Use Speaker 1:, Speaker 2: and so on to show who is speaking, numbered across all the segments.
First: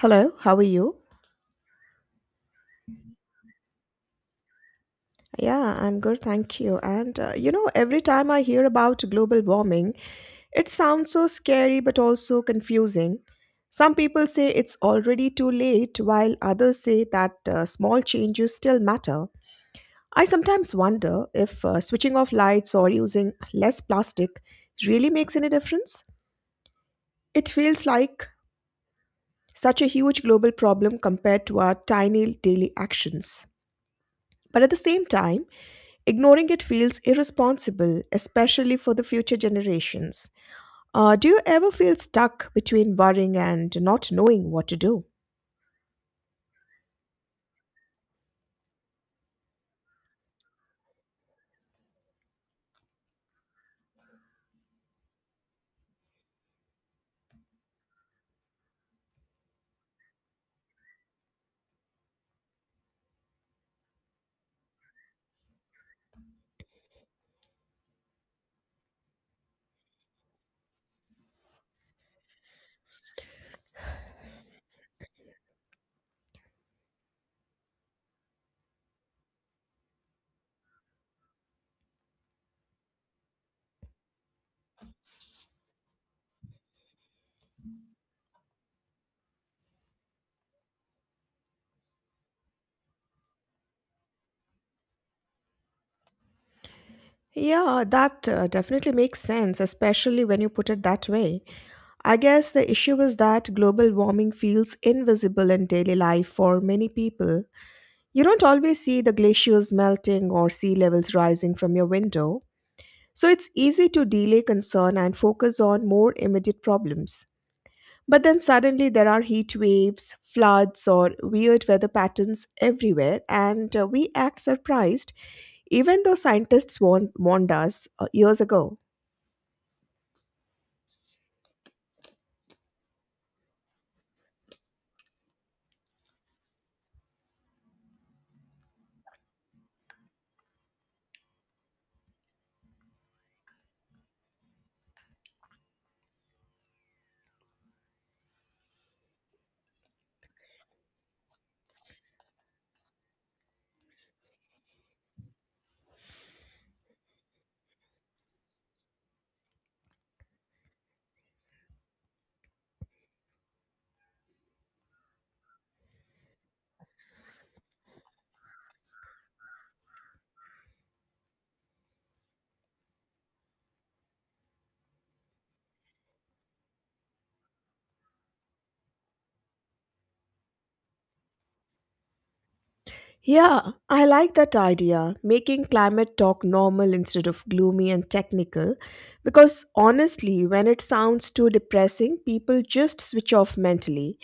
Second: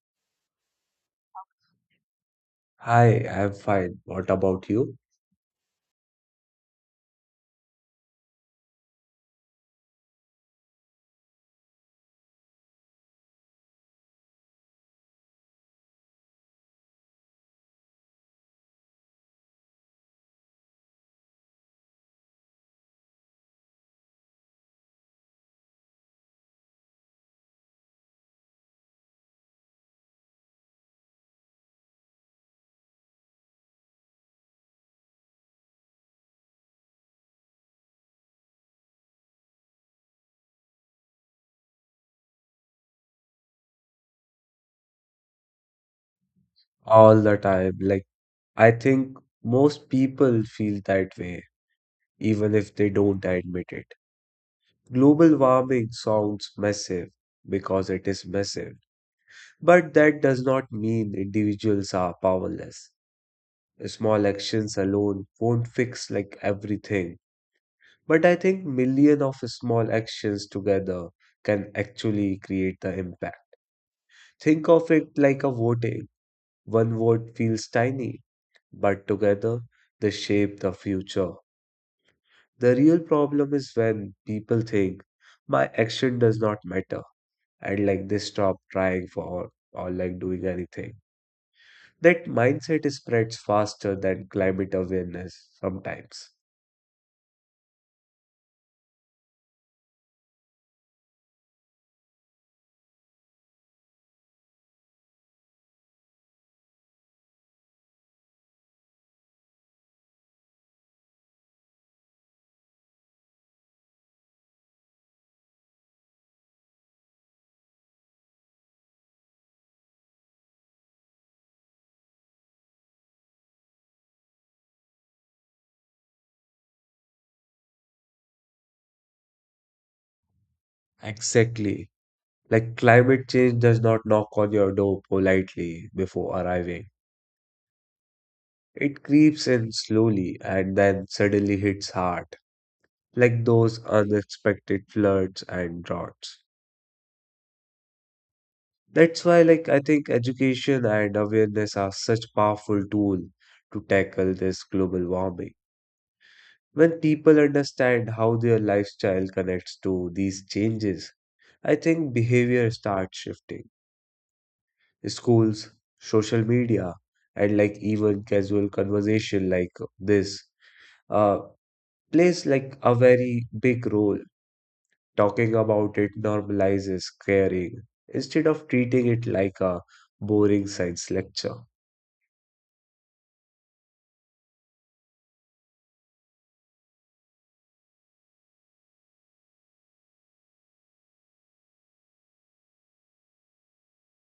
Speaker 1: Hello, how are you?
Speaker 2: Hi, I'm fine. What about you?
Speaker 1: Yeah, I'm good, thank you. And every time I hear about global warming, it sounds so scary but also confusing. Some people say it's already too late, while others say that small changes still matter. I sometimes wonder if switching off lights or using less plastic really makes any difference. It feels like such a huge global problem compared to our tiny daily actions. But at the same time, ignoring it feels irresponsible, especially for the future generations. Do you ever feel stuck between worrying and not knowing what to do?
Speaker 2: All the time. Like, I think most people feel that way, even if they don't admit it. Global warming sounds massive because it is massive, but that does not mean individuals are powerless. Small actions alone won't fix like everything, but I think million of small actions together can actually create the impact. Think of it like a voting. One word feels tiny, but together they shape the future. The real problem is when people think my action does not matter and like they stop trying for or like doing anything. That mindset spreads faster than climate awareness sometimes.
Speaker 1: Yeah, that definitely makes sense, especially when you put it that way. I guess the issue is that global warming feels invisible in daily life for many people. You don't always see the glaciers melting or sea levels rising from your window, so it's easy to delay concern and focus on more immediate problems. But then suddenly there are heat waves, floods, or weird weather patterns everywhere, and we act surprised, even though scientists warned us years ago.
Speaker 2: Exactly. Like climate change does not knock on your door politely before arriving. It creeps in slowly and then suddenly hits hard. Like those unexpected floods and droughts. That's why, like, I think education and awareness are such powerful tool to tackle this global warming. When people understand how their lifestyle connects to these changes, I think behavior starts shifting. Schools, social media, and like even casual conversation like this uh, plays like a very big role. Talking about it normalizes caring instead of treating it like a boring science lecture.
Speaker 1: Yeah, I like that idea, making climate talk normal instead of gloomy and technical. Because honestly, when it sounds too depressing, people just switch off mentally.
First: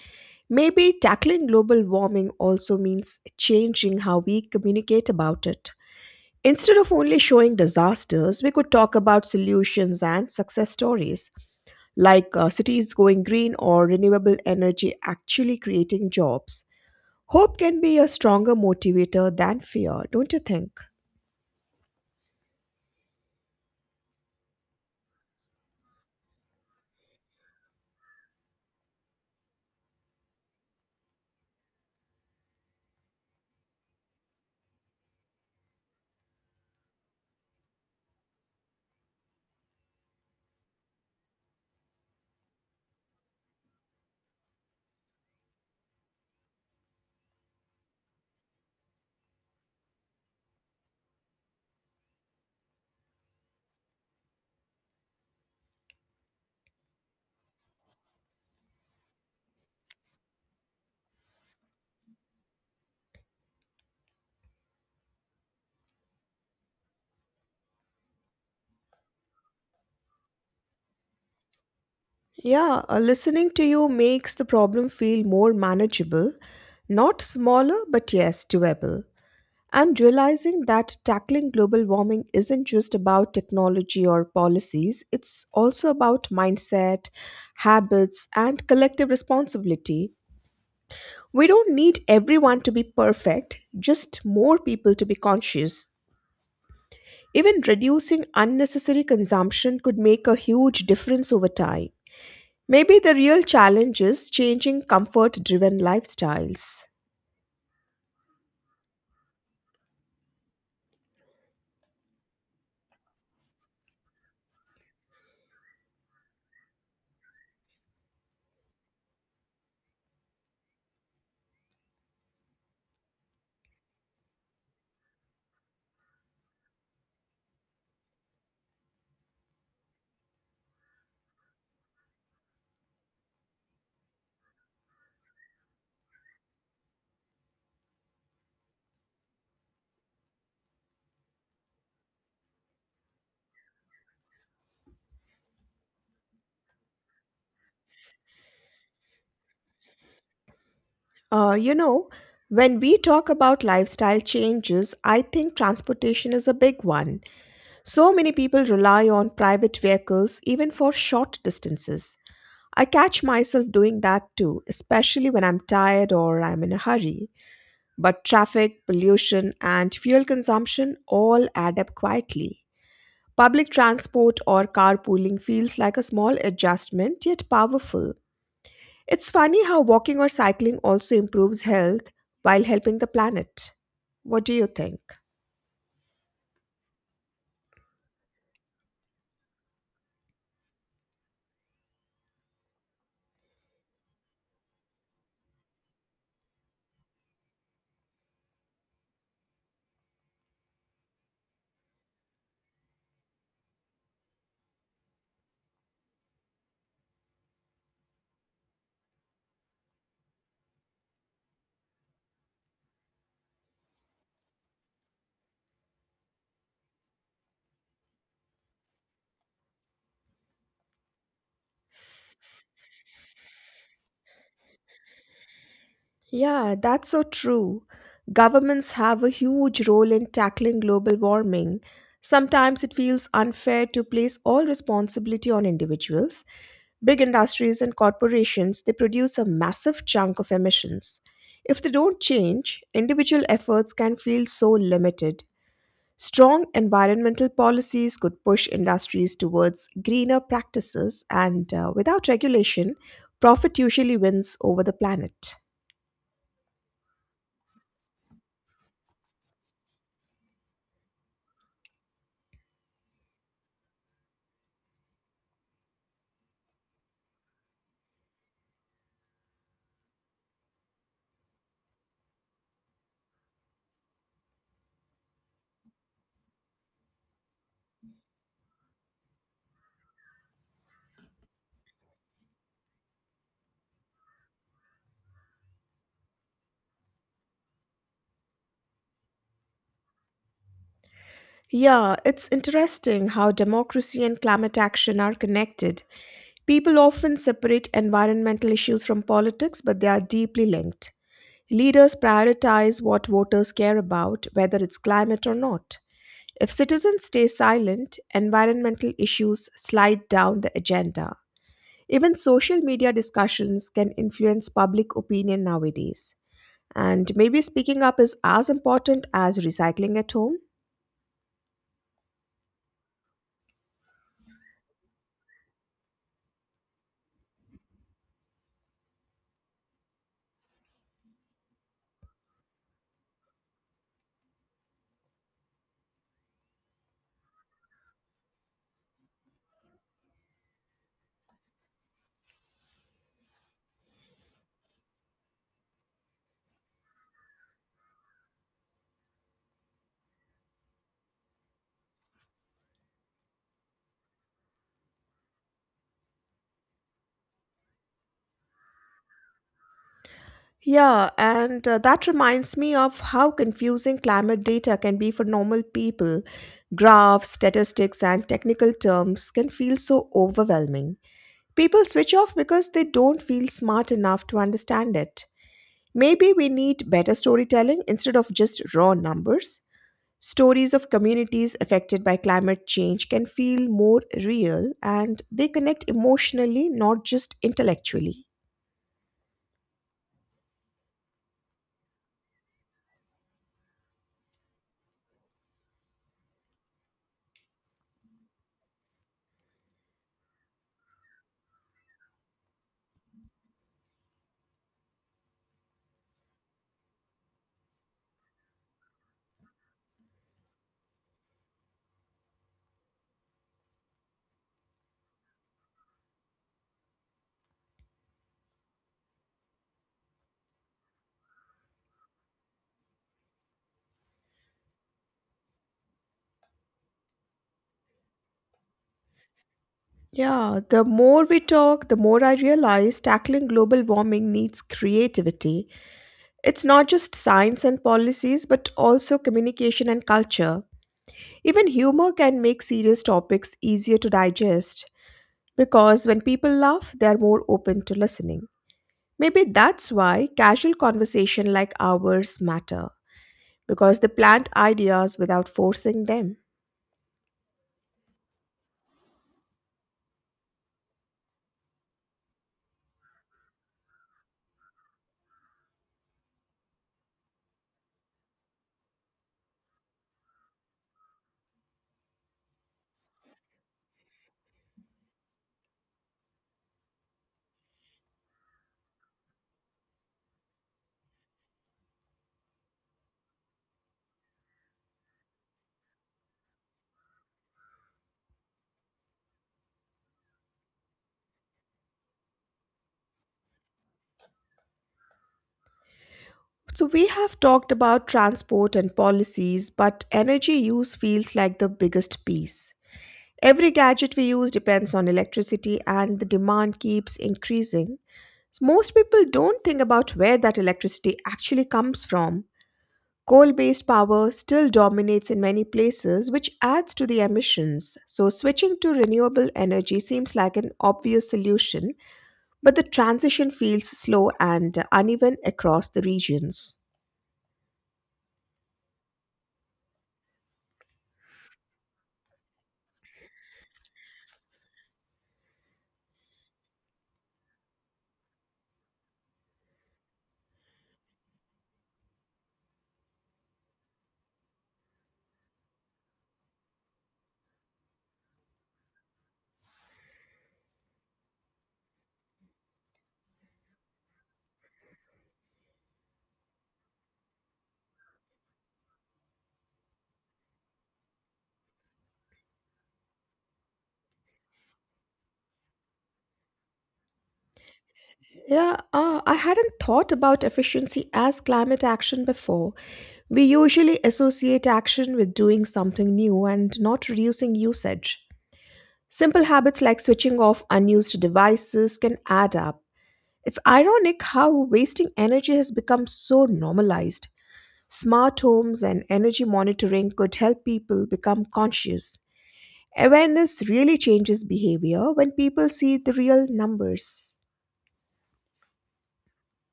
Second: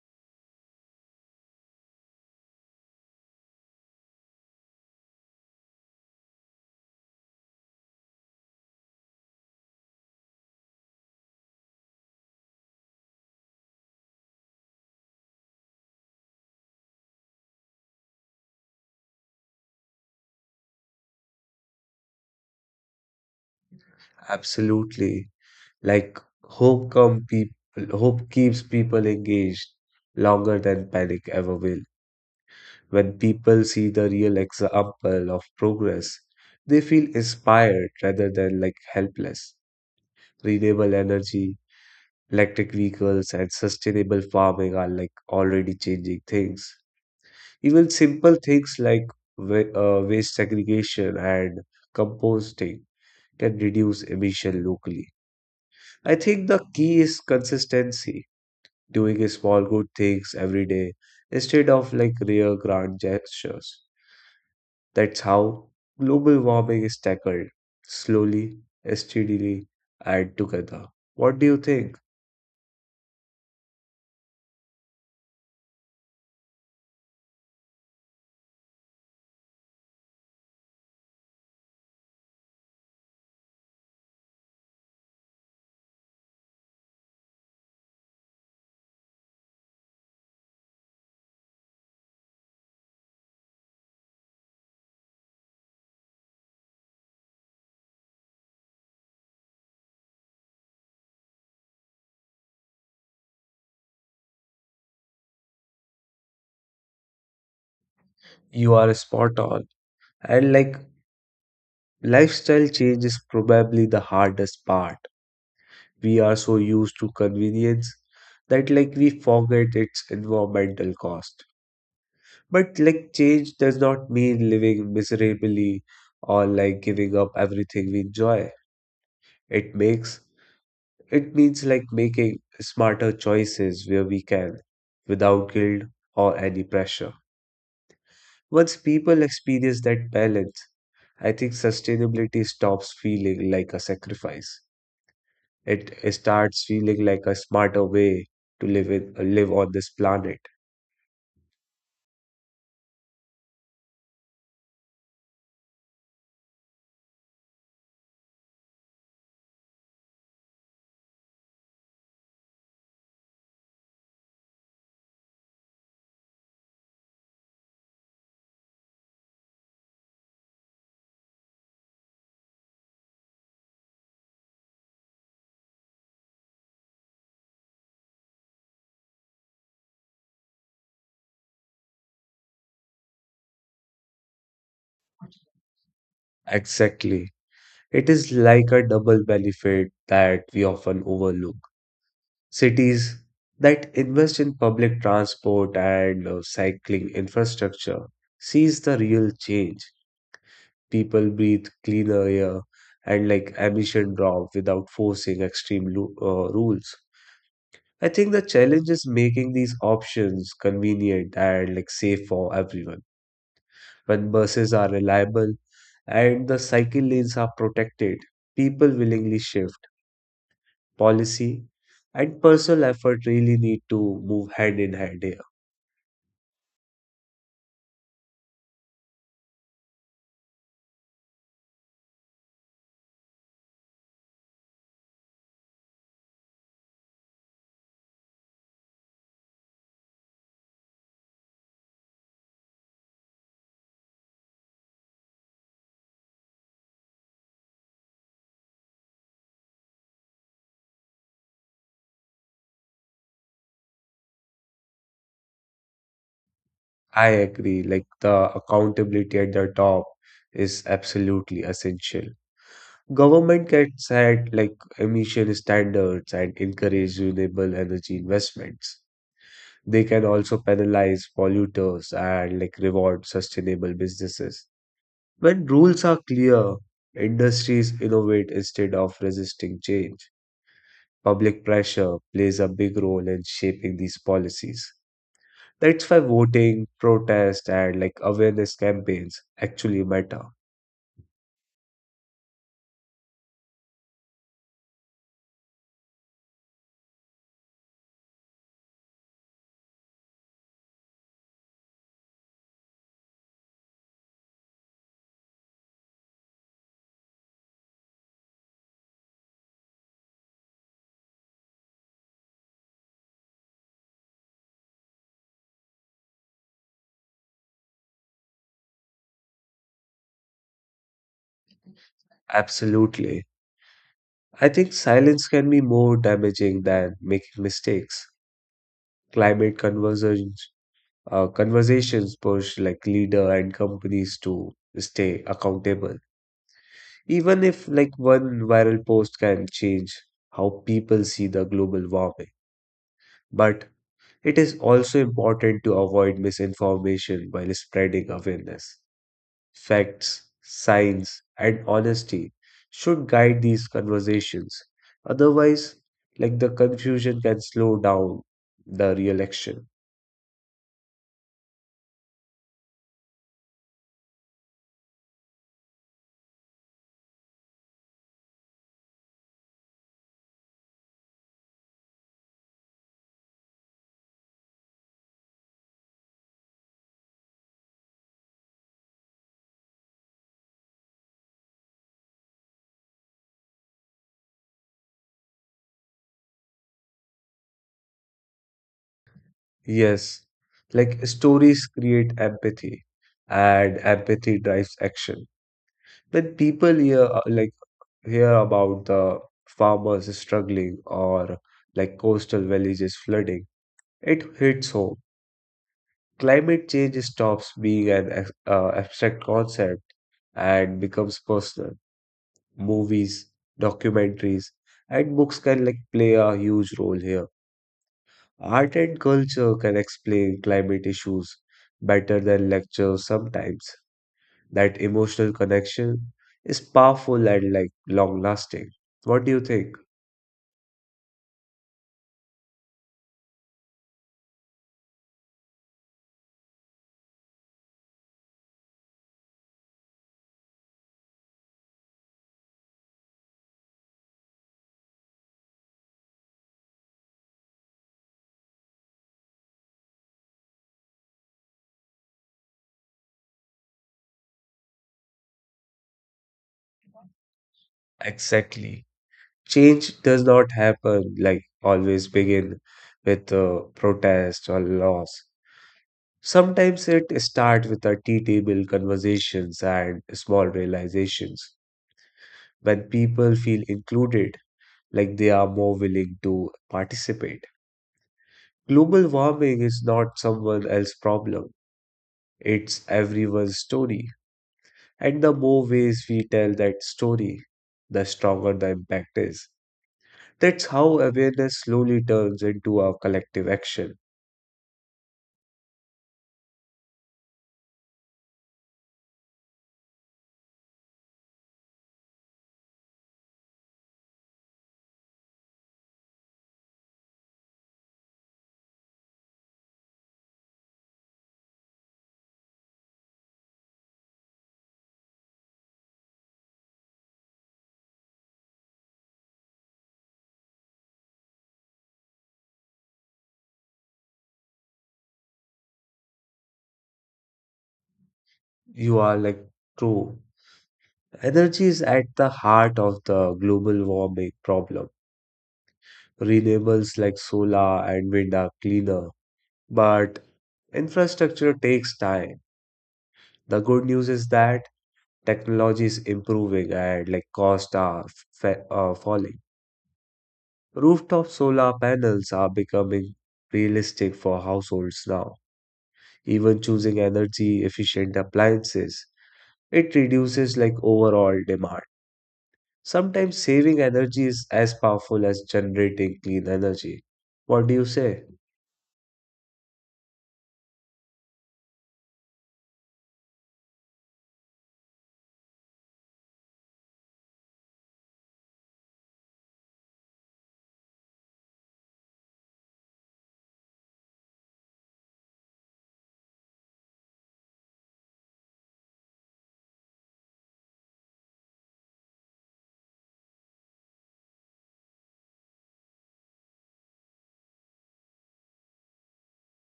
Speaker 1: Maybe tackling global warming also means changing how we communicate about it. Instead of only showing disasters, we could talk about solutions and success stories, like cities going green or renewable energy actually creating jobs. Hope can be a stronger motivator than fear, don't you think?
Speaker 2: Absolutely. Like hope keeps people engaged longer than panic ever will. When people see the real example of progress, they feel inspired rather than like helpless. Renewable energy, electric vehicles and sustainable farming are like already changing things. Even simple things like waste segregation and composting can reduce emission locally. I think the key is consistency, doing a small good things every day instead of like rare grand gestures. That's how global warming is tackled slowly, steadily, and together. What do you think?
Speaker 1: Yeah, listening to you makes the problem feel more manageable, not smaller, but yes, doable. I'm realizing that tackling global warming isn't just about technology or policies, it's also about mindset, habits, and collective responsibility. We don't need everyone to be perfect, just more people to be conscious. Even reducing unnecessary consumption could make a huge difference over time. Maybe the real challenge is changing comfort driven lifestyles.
Speaker 2: You are spot on. And like lifestyle change is probably the hardest part. We are so used to convenience that like we forget its environmental cost. But like change does not mean living miserably or like giving up everything we enjoy. It makes it means like making smarter choices where we can without guilt or any pressure. Once people experience that balance, I think sustainability stops feeling like a sacrifice. It starts feeling like a smarter way to live on this planet.
Speaker 1: Uh, you know, when we talk about lifestyle changes, I think transportation is a big one. So many people rely on private vehicles even for short distances. I catch myself doing that too, especially when I'm tired or I'm in a hurry. But traffic, pollution, and fuel consumption all add up quietly. Public transport or carpooling feels like a small adjustment yet powerful. It's funny how walking or cycling also improves health while helping the planet. What do you think?
Speaker 2: Exactly. It is like a double benefit that we often overlook. Cities that invest in public transport and cycling infrastructure sees the real change. People breathe cleaner air and like emission drop without forcing extreme rules. I think the challenge is making these options convenient and like safe for everyone. When buses are reliable and the cycle lanes are protected, people willingly shift. Policy and personal effort really need to move hand in hand here.
Speaker 1: Yeah, that's so true. Governments have a huge role in tackling global warming. Sometimes it feels unfair to place all responsibility on individuals. Big industries and corporations, they produce a massive chunk of emissions. If they don't change, individual efforts can feel so limited. Strong environmental policies could push industries towards greener practices, and without regulation, profit usually wins over the planet.
Speaker 2: I agree, like the accountability at the top is absolutely essential. Government can set like emission standards and encourage renewable energy investments. They can also penalize polluters and like reward sustainable businesses. When rules are clear, industries innovate instead of resisting change. Public pressure plays a big role in shaping these policies. That's why voting, protest, and like awareness campaigns actually matter.
Speaker 1: Yeah, it's interesting how democracy and climate action are connected. People often separate environmental issues from politics, but they are deeply linked. Leaders prioritize what voters care about, whether it's climate or not. If citizens stay silent, environmental issues slide down the agenda. Even social media discussions can influence public opinion nowadays. And maybe speaking up is as important as recycling at home.
Speaker 2: Absolutely. I think silence can be more damaging than making mistakes. Climate conversations push like leader and companies to stay accountable. Even if like one viral post can change how people see the global warming, but it is also important to avoid misinformation while spreading awareness. Facts, science, and honesty should guide these conversations. Otherwise, like the confusion can slow down the real action.
Speaker 1: Yeah, and that reminds me of how confusing climate data can be for normal people. Graphs, statistics, and technical terms can feel so overwhelming. People switch off because they don't feel smart enough to understand it. Maybe we need better storytelling instead of just raw numbers. Stories of communities affected by climate change can feel more real and they connect emotionally, not just intellectually.
Speaker 2: Yes, like stories create empathy, and empathy drives action. When people hear about the farmers struggling or like coastal villages flooding, it hits home. Climate change stops being an abstract concept and becomes personal. Movies, documentaries, and books can like play a huge role here. Art and culture can explain climate issues better than lectures sometimes. That emotional connection is powerful and like long lasting. What do you think?
Speaker 1: Yeah, the more we talk, the more I realize tackling global warming needs creativity. It's not just science and policies, but also communication and culture. Even humor can make serious topics easier to digest. Because when people laugh, they are more open to listening. Maybe that's why casual conversation like ours matter, because they plant ideas without forcing them.
Speaker 2: Exactly. Change does not happen like always begin with protest or loss. Sometimes it starts with our tea table conversations and small realizations when people feel included, like they are more willing to participate. Global warming is not someone else's problem, it's everyone's story. And the more ways we tell that story, the stronger the impact is. That's how awareness slowly turns into a collective action.
Speaker 1: So we have talked about transport and policies, but energy use feels like the biggest piece. Every gadget we use depends on electricity and the demand keeps increasing. So most people don't think about where that electricity actually comes from. Coal based power still dominates in many places, which adds to the emissions. So, switching to renewable energy seems like an obvious solution, but the transition feels slow and uneven across the regions.
Speaker 2: You are like true. Energy is at the heart of the global warming problem. Renewables like solar and wind are cleaner, but infrastructure takes time. The good news is that technology is improving and like costs are falling. Rooftop solar panels are becoming realistic for households now. Even choosing energy efficient appliances, it reduces like overall demand. Sometimes saving energy is as powerful as generating clean energy. What do you say?
Speaker 1: Yeah, I hadn't thought about efficiency as climate action before. We usually associate action with doing something new and not reducing usage. Simple habits like switching off unused devices can add up. It's ironic how wasting energy has become so normalized. Smart homes and energy monitoring could help people become conscious. Awareness really changes behavior when people see the real numbers.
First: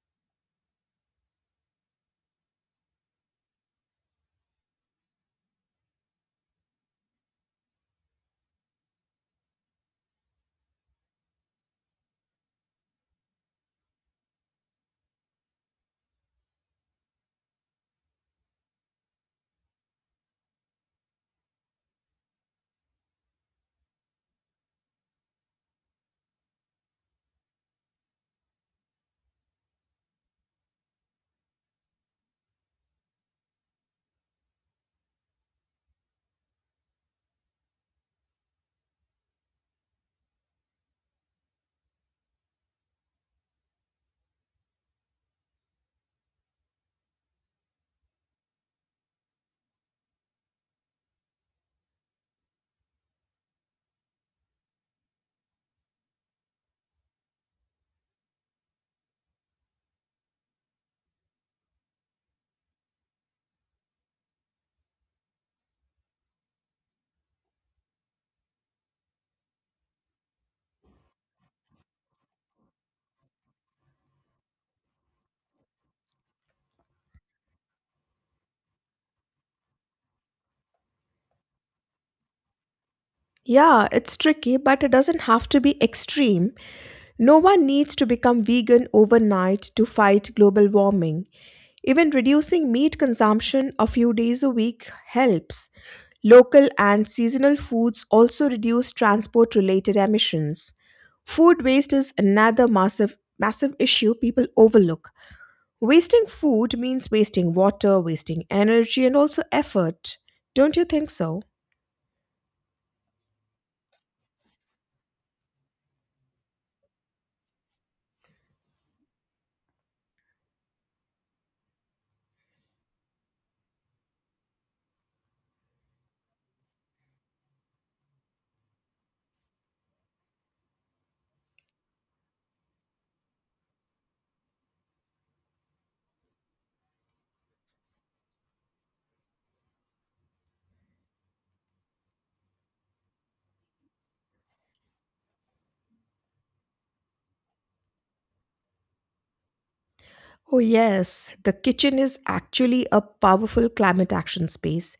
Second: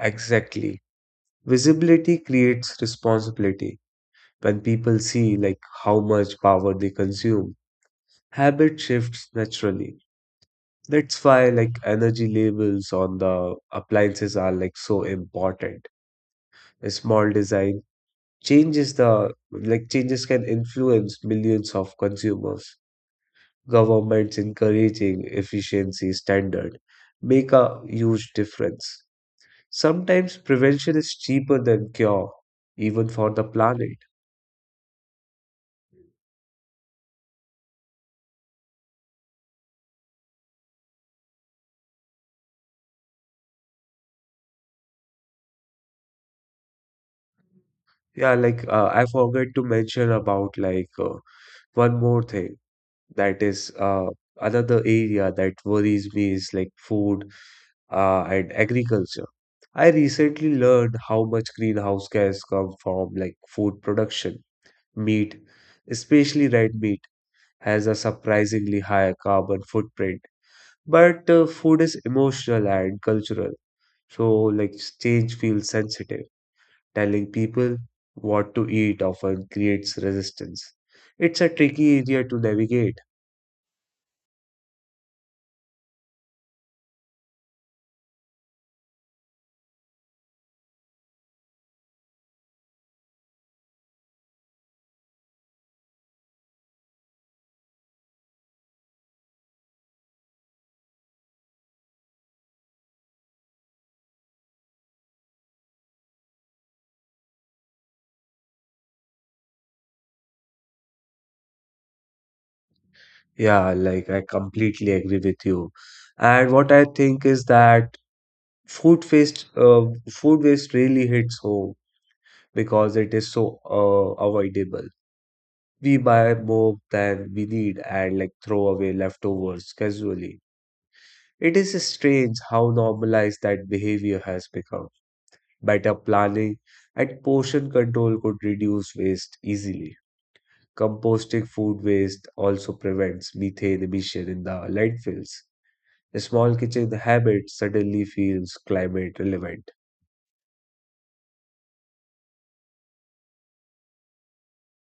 Speaker 2: Exactly. Visibility creates responsibility. When people see like how much power they consume, habit shifts naturally. That's why like energy labels on the appliances are like so important. A small design changes the like changes can influence millions of consumers. Governments encouraging efficiency standard make a huge difference. Sometimes prevention is cheaper than cure, even for the planet. Yeah, like I forgot to mention about like one more thing that is another area that worries me is like food and agriculture. I recently learned how much greenhouse gas come from like food production, meat, especially red meat has a surprisingly high carbon footprint. But food is emotional and cultural, so like change feels sensitive. Telling people what to eat often creates resistance. It's a tricky area to navigate.
Speaker 1: Yeah, it's tricky, but it doesn't have to be extreme. No one needs to become vegan overnight to fight global warming. Even reducing meat consumption a few days a week helps. Local and seasonal foods also reduce transport related emissions. Food waste is another massive issue people overlook. Wasting food means wasting water, wasting energy and also effort. Don't you think so?
Speaker 2: Yeah, like I completely agree with you. And what I think is that food waste, uh, food waste really hits home because it is so avoidable. We buy more than we need and like throw away leftovers casually. It is strange how normalized that behavior has become. Better planning and portion control could reduce waste easily. Composting food waste also prevents methane emission in the landfills. Small kitchen habits suddenly feels climate relevant.
Speaker 1: Oh, yes, the kitchen is actually a powerful climate action space.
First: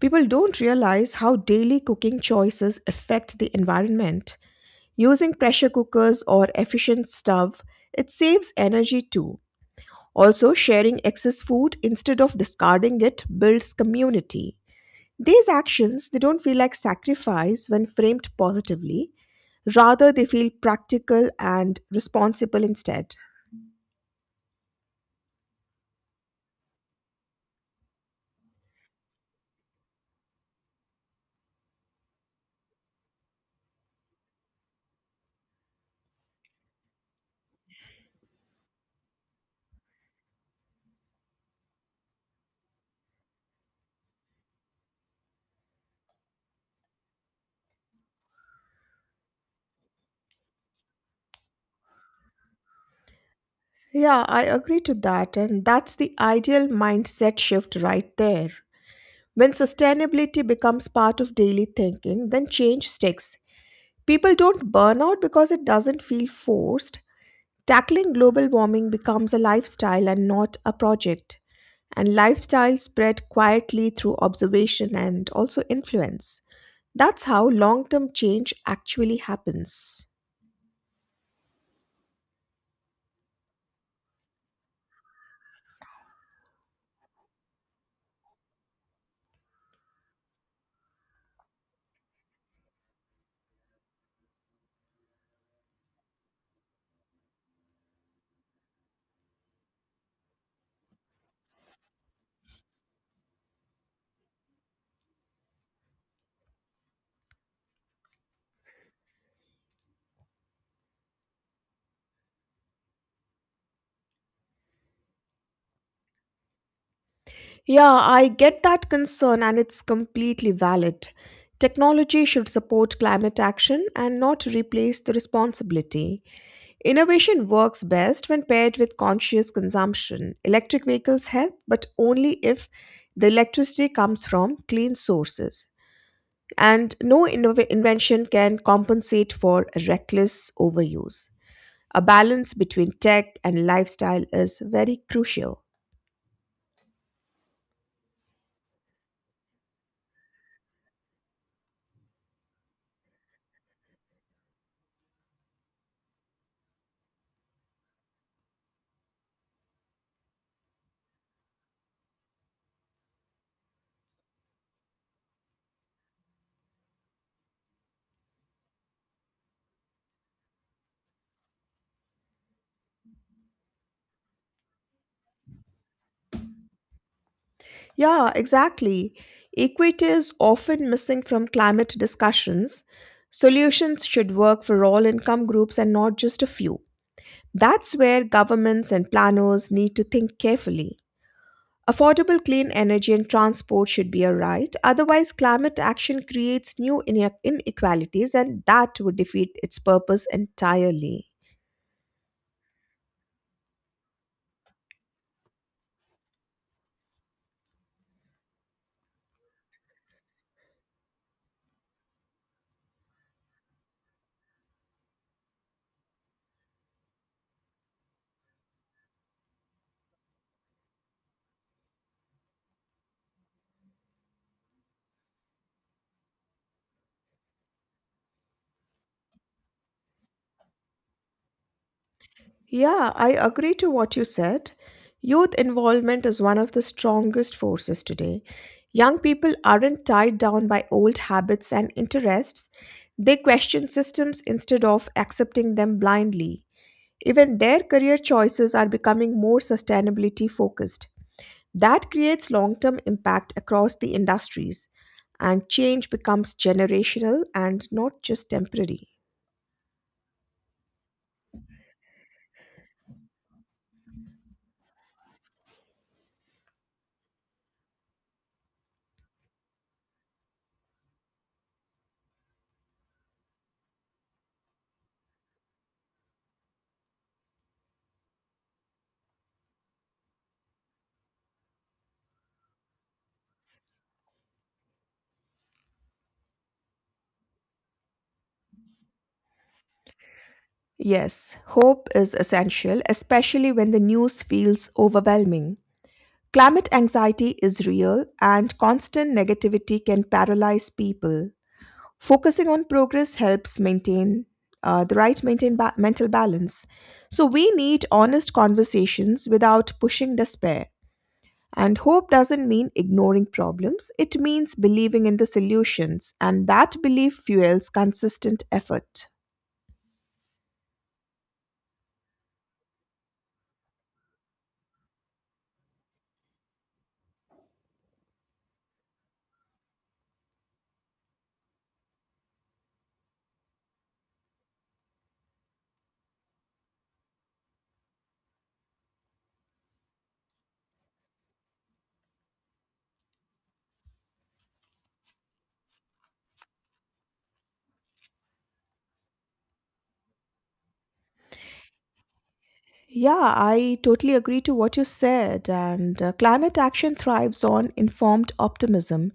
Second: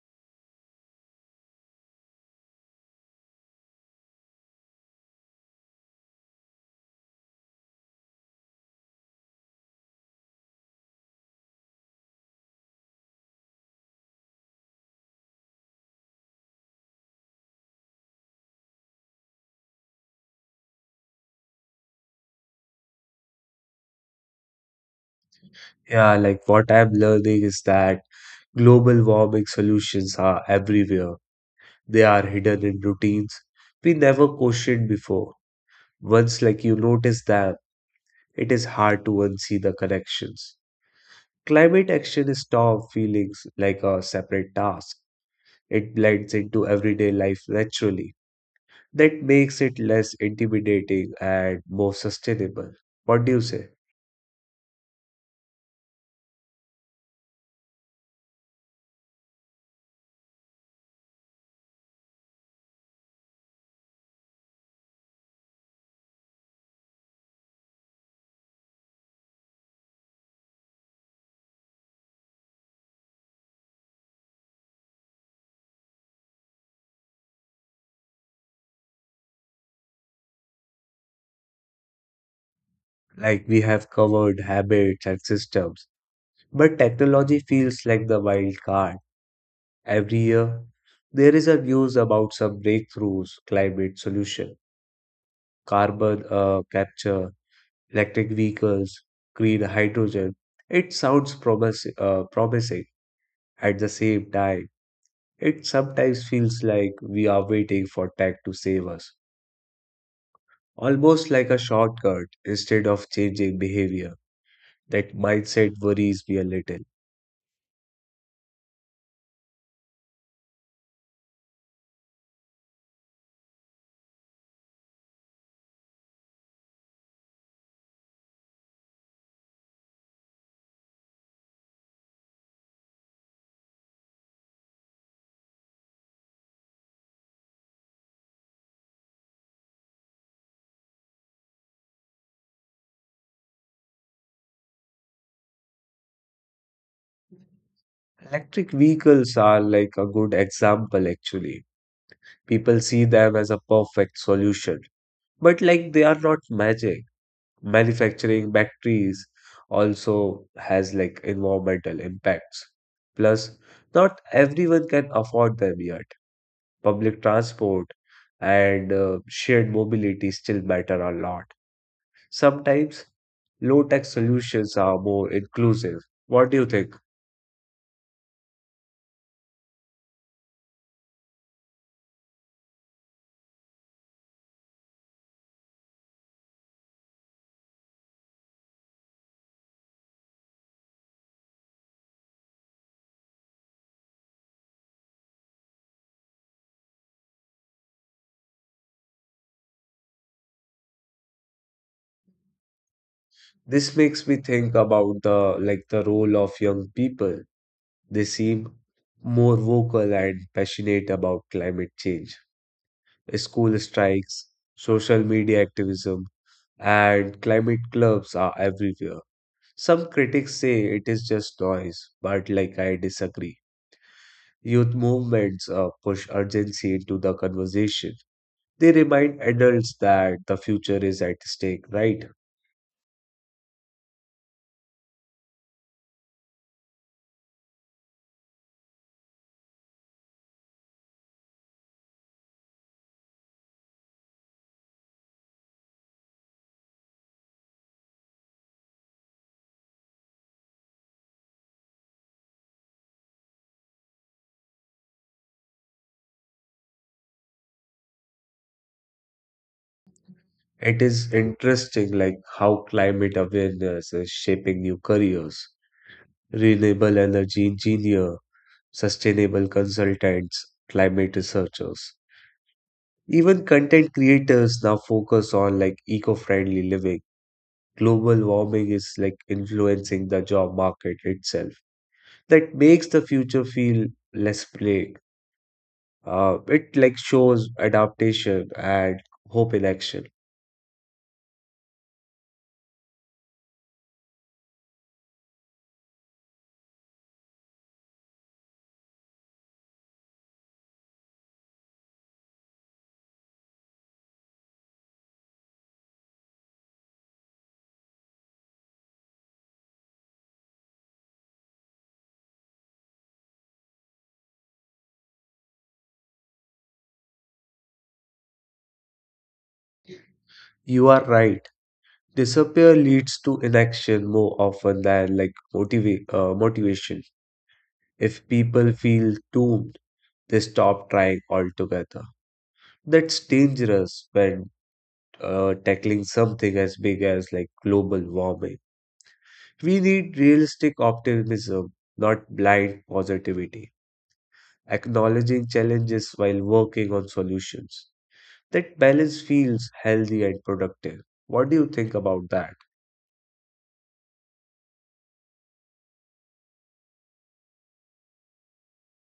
Speaker 1: People don't realize how daily cooking choices affect the environment. Using pressure cookers or efficient stove, it saves energy too. Also, sharing excess food instead of discarding it builds community. These actions, they don't feel like sacrifice when framed positively. Rather, they feel practical and responsible instead.
Speaker 2: Yeah, like what I'm learning is that global warming solutions are everywhere. They are hidden in routines we never questioned before. Once like you notice them, it is hard to unsee the connections. Climate action is taught feelings like a separate task. It blends into everyday life naturally. That makes it less intimidating and more sustainable. What do you say?
Speaker 1: Yeah, I agree to that. And that's the ideal mindset shift right there. When sustainability becomes part of daily thinking, then change sticks. People don't burn out because it doesn't feel forced. Tackling global warming becomes a lifestyle and not a project. And lifestyle spread quietly through observation and also influence. That's how long term change actually happens.
Speaker 2: Like we have covered habits and systems, but technology feels like the wild card. Every year, there is a news about some breakthroughs, climate solution, carbon capture, electric vehicles, green hydrogen. It sounds promising. At the same time, it sometimes feels like we are waiting for tech to save us, almost like a shortcut instead of changing behavior. That mindset worries me a little.
Speaker 1: Yeah, I get that concern and it's completely valid. Technology should support climate action and not replace the responsibility. Innovation works best when paired with conscious consumption. Electric vehicles help, but only if the electricity comes from clean sources. And no invention can compensate for reckless overuse. A balance between tech and lifestyle is very crucial.
Speaker 2: Electric vehicles are like a good example, actually. People see them as a perfect solution, but like they are not magic. Manufacturing factories also has like environmental impacts. Plus, not everyone can afford them yet. Public transport and shared mobility still matter a lot. Sometimes low tech solutions are more inclusive. What do you think?
Speaker 1: Yeah, exactly. Equity is often missing from climate discussions. Solutions should work for all income groups and not just a few. That's where governments and planners need to think carefully. Affordable clean energy and transport should be a right, otherwise, climate action creates new inequalities and that would defeat its purpose entirely.
Speaker 2: This makes me think about the role of young people. They seem more vocal and passionate about climate change. School strikes, social media activism, and climate clubs are everywhere. Some critics say it is just noise, but like I disagree. Youth movements push urgency into the conversation. They remind adults that the future is at stake, right?
Speaker 1: Yeah, I agree to what you said. Youth involvement is one of the strongest forces today. Young people aren't tied down by old habits and interests, they question systems instead of accepting them blindly. Even their career choices are becoming more sustainability focused. That creates long term impact across the industries, and change becomes generational and not just temporary.
Speaker 2: It is interesting like how climate awareness is shaping new careers. Renewable energy engineer, sustainable consultants, climate researchers. Even content creators now focus on like eco-friendly living. Global warming is like influencing the job market itself. That makes the future feel less bleak. It like shows adaptation and hope in action.
Speaker 1: Yes, hope is essential, especially when the news feels overwhelming. Climate anxiety is real, and constant negativity can paralyze people. Focusing on progress helps maintain the right maintain mental balance. So, we need honest conversations without pushing despair. And hope doesn't mean ignoring problems, it means believing in the solutions, and that belief fuels consistent effort.
Speaker 2: You are right. Disappear leads to inaction more often than like motivate motivation. If people feel doomed, they stop trying altogether. That's dangerous when tackling something as big as like global warming. We need realistic optimism, not blind positivity, acknowledging challenges while working on solutions. That balance feels healthy and productive. What do you think about that?
Speaker 1: Yeah, I totally agree to what you said. And climate action thrives on informed optimism.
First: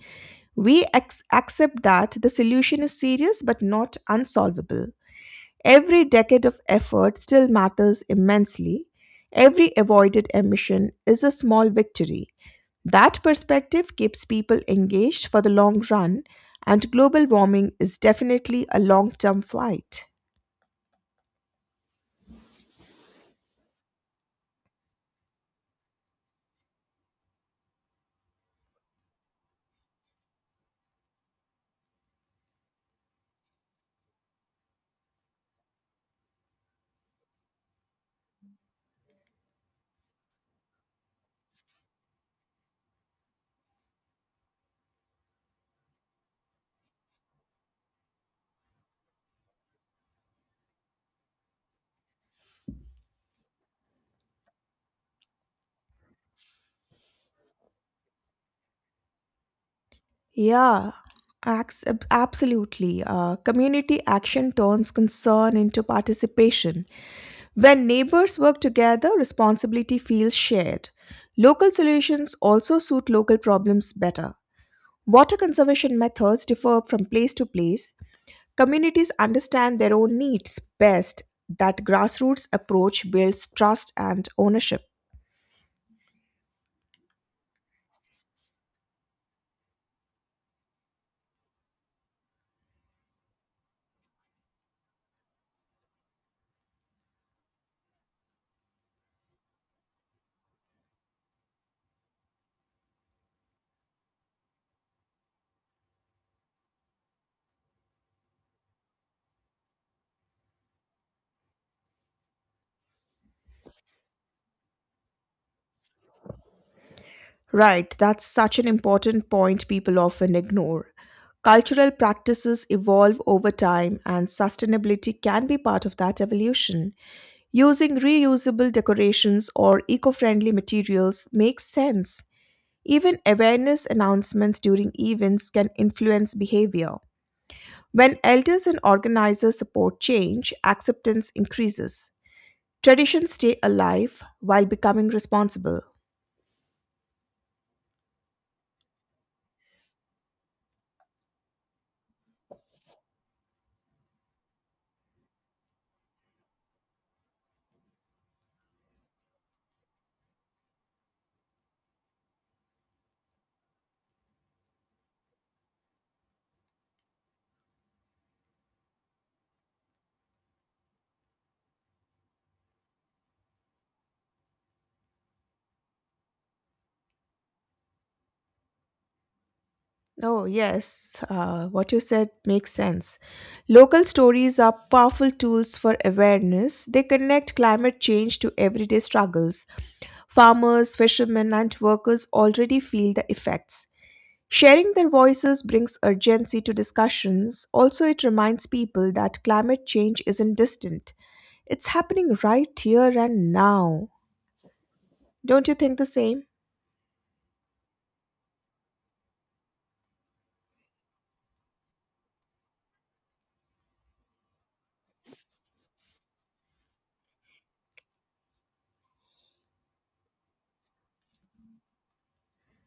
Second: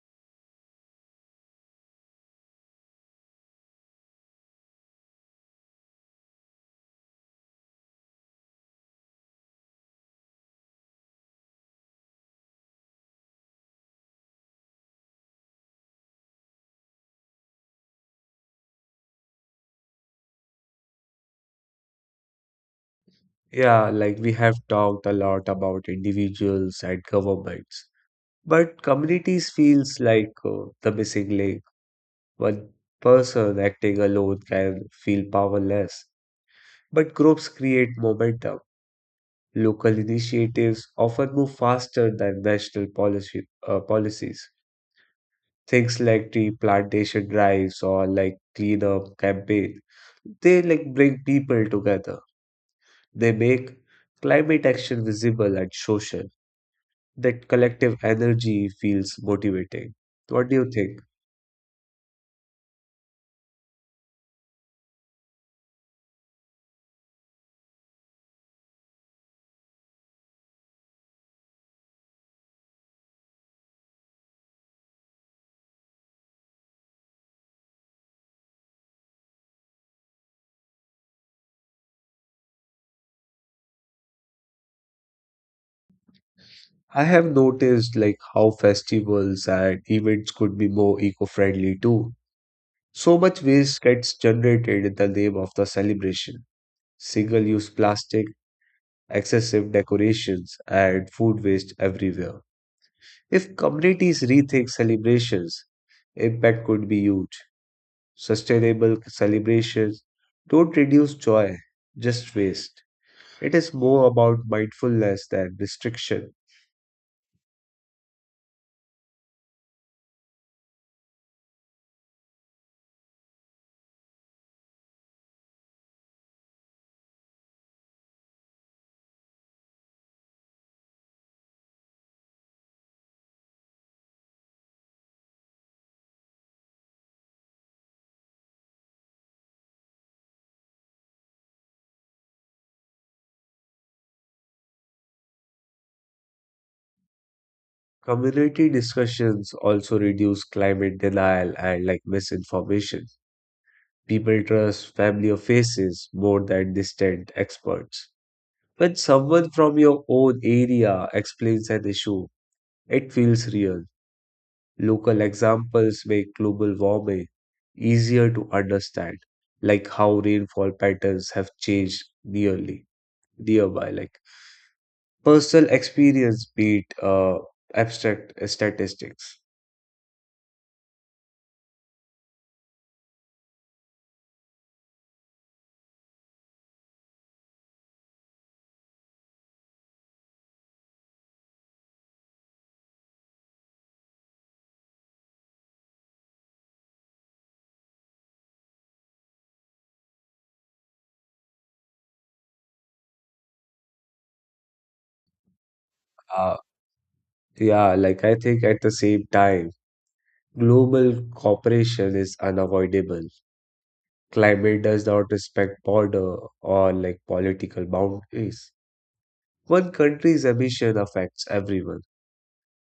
Speaker 1: We accept that the solution is serious but not unsolvable. Every decade of effort still matters immensely. Every avoided emission is a small victory. That perspective keeps people engaged for the long run, and global warming is definitely a long term fight.
Speaker 2: Yeah, like we have talked a lot about individuals and governments, but communities feels like the missing link. One person acting alone can feel powerless, but groups create momentum. Local initiatives often move faster than national policies. Things like tree plantation drives or like cleanup campaign, they like bring people together. They make climate action visible and social. That collective energy feels motivating. What do you
Speaker 1: Yeah,
Speaker 2: think?
Speaker 1: absolutely. Community action turns concern into participation. When neighbors work together, responsibility feels shared. Local solutions also suit local problems better. Water conservation methods differ from place to place. Communities understand their own needs best. That grassroots approach builds trust and ownership.
Speaker 2: I have noticed like how festivals and events could be more eco-friendly too. So much waste gets generated in the name of the celebration. Single-use plastic, excessive decorations, and food waste everywhere. If communities rethink celebrations, impact could be huge. Sustainable celebrations don't reduce joy, just waste. It is more about mindfulness than restriction.
Speaker 1: Right, that's such an important point people often ignore. Cultural practices evolve over time, and sustainability can be part of that evolution. Using reusable decorations or eco friendly materials makes sense. Even awareness announcements during events can influence behavior. When elders and organizers support change, acceptance increases. Traditions stay alive while becoming responsible.
Speaker 2: Community discussions also reduce climate denial and like misinformation. People trust familiar faces more than distant experts. When someone from your own area explains an issue, it feels real. Local examples make global warming easier to understand, like how rainfall patterns have changed nearly nearby. Like personal experience beat abstract statistics.
Speaker 1: Oh, yes, what you said makes sense. Local stories are powerful tools for awareness. They connect climate change to everyday struggles. Farmers, fishermen, and workers already feel the effects. Sharing their voices brings urgency to discussions. Also, it reminds people that climate change isn't distant, it's happening right here and now. Don't you think the same?
Speaker 2: Uh, yeah, like I think at the same time, global cooperation is unavoidable. Climate does not respect border or like political boundaries. One country's emission affects everyone.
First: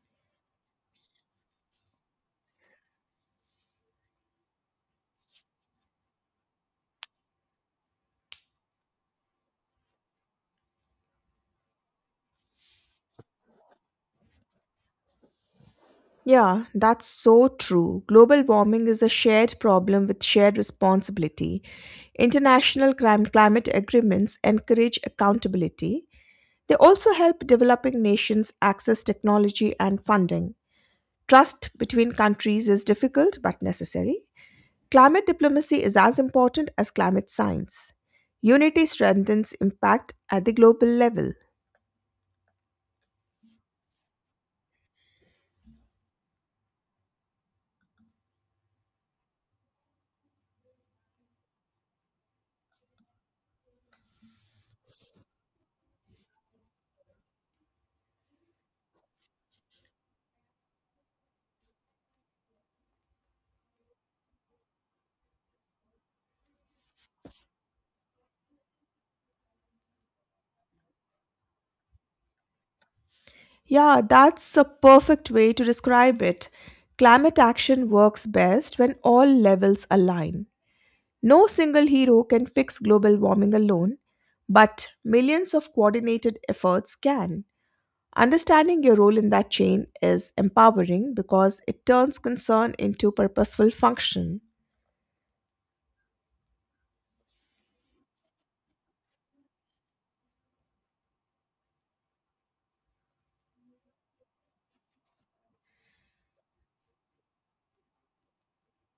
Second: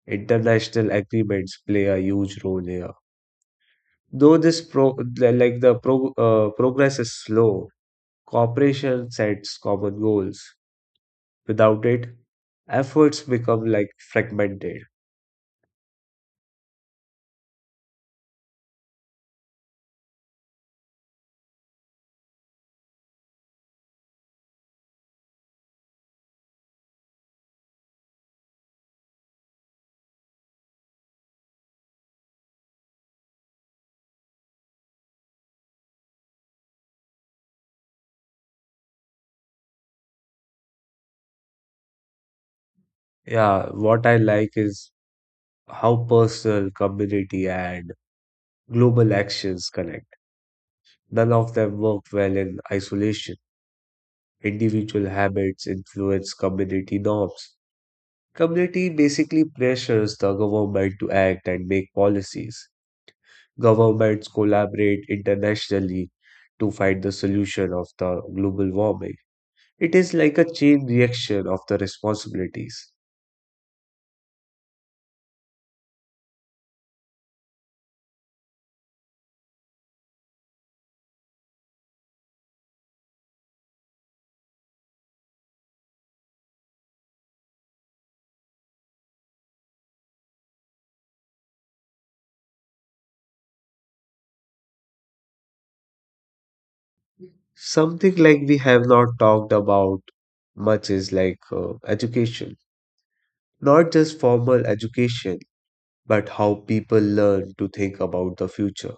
Speaker 2: International agreements play a huge role here. Though this pro the- like the pro progress is slow, cooperation sets common goals. Without it, efforts become like fragmented.
Speaker 1: Yeah, that's so true. Global warming is a shared problem with shared responsibility. International climate agreements encourage accountability. They also help developing nations access technology and funding. Trust between countries is difficult but necessary. Climate diplomacy is as important as climate science. Unity strengthens impact at the global level.
Speaker 2: Yeah, what I like is how personal, community, and global actions connect. None of them work well in isolation. Individual habits influence community norms. Community basically pressures the government to act and make policies. Governments collaborate internationally to find the solution of the global warming. It is like a chain reaction of the responsibilities.
Speaker 1: Yeah, that's a perfect way to describe it. Climate action works best when all levels align. No single hero can fix global warming alone, but millions of coordinated efforts can. Understanding your role in that chain is empowering because it turns concern into purposeful function.
Speaker 2: Something like we have not talked about much is like education. Not just formal education, but how people learn to think about the future.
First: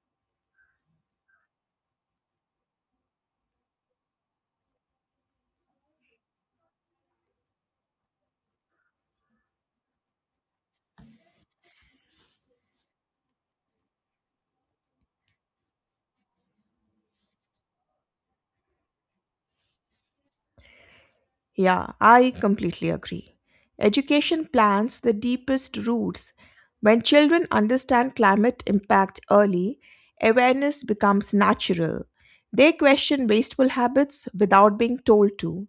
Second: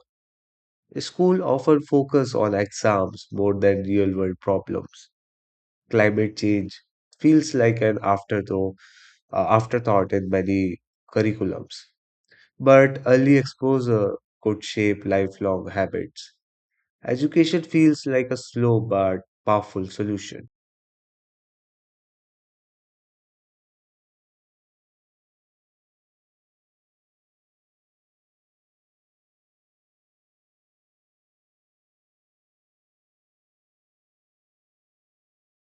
Speaker 2: School often focus on exams more than real world problems. Climate change feels like an afterthought in many curriculums. But early exposure could shape lifelong habits. Education feels like a slow but powerful solution.
Speaker 1: Yeah, I completely agree. Education plants the deepest roots. When children understand climate impact early, awareness becomes natural. They question wasteful habits without being told to.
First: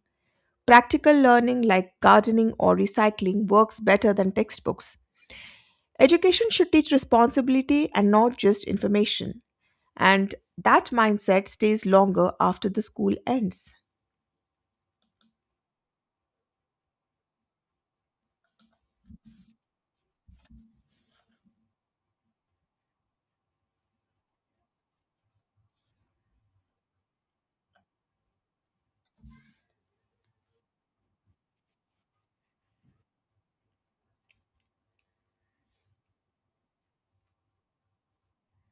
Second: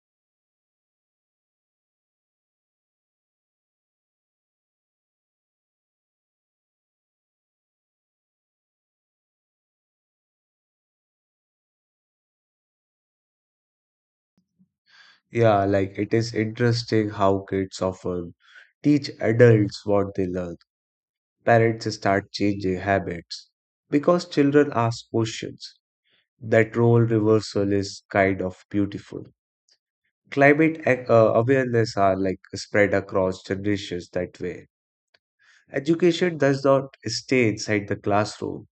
Speaker 1: Practical learning like gardening or recycling works better than textbooks. Education should teach responsibility and not just information. And that mindset stays longer after the school ends.
Speaker 2: Yeah, like it is interesting how kids often teach adults what they learn. Parents start changing habits because children ask questions. That role reversal is kind of beautiful. Climate awareness are like spread across generations that way. Education does not stay inside the classroom.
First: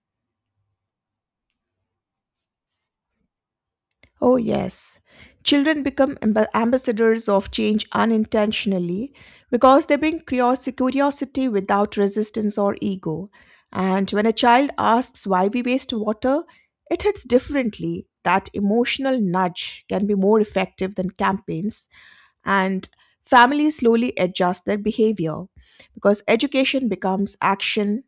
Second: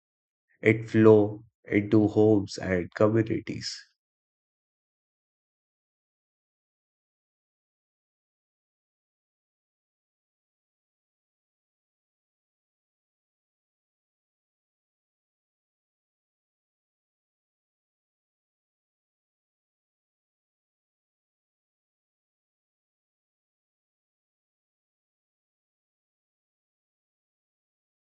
Speaker 2: It flow into homes and communities.
Speaker 1: Oh, yes. Children become ambassadors of change unintentionally because they bring curiosity without resistance or ego. And when a child asks why we waste water, it hits differently. That emotional nudge can be more effective than campaigns, and families slowly adjust their behavior because education becomes action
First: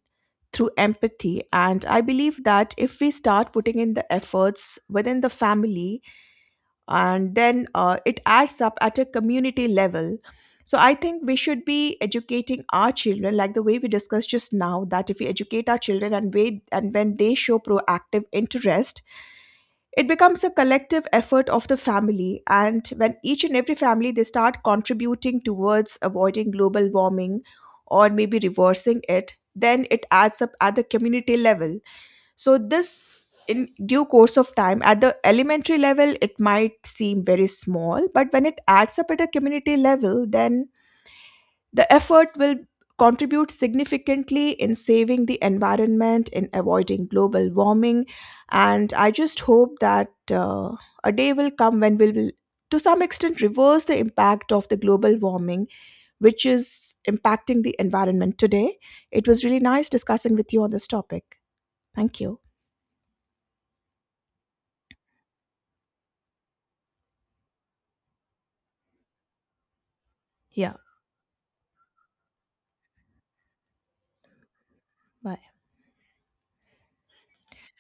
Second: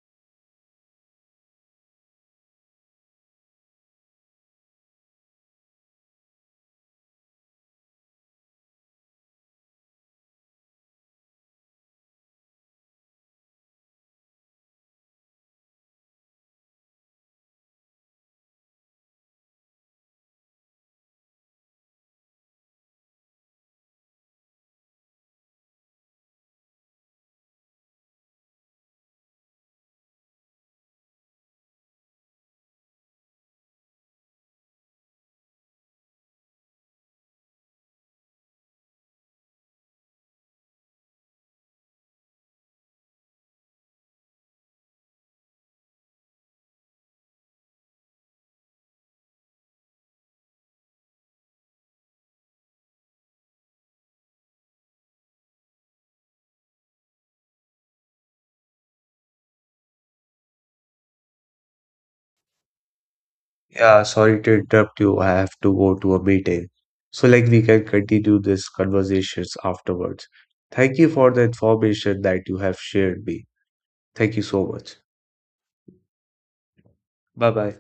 Speaker 1: through empathy. And I believe that if we start putting in the efforts within the family, and then it adds up at a community level, so I think we should be educating our children like the way we discussed just now, that if we educate our children and when they show proactive interest, it becomes a collective effort of the family, and when each and every family they start contributing towards avoiding global warming or maybe reversing it, then it adds up at the community level. So, this, in due course of time, at the elementary level, it might seem very small, but when it adds up at a community level, then the effort will contribute significantly in saving the environment, in avoiding global warming. And I just hope that a day will come when we will, to some extent, reverse the impact of the global warming, which is impacting the environment today. It was really nice discussing with you on this topic. Thank you.
Speaker 2: Yeah, sorry to interrupt you. I have to go to a meeting. So like we can continue this conversations afterwards.
Speaker 1: Yeah.
Speaker 2: Thank you for the information that you have shared me. Thank you so much.
Speaker 1: Bye.
Speaker 2: Bye bye.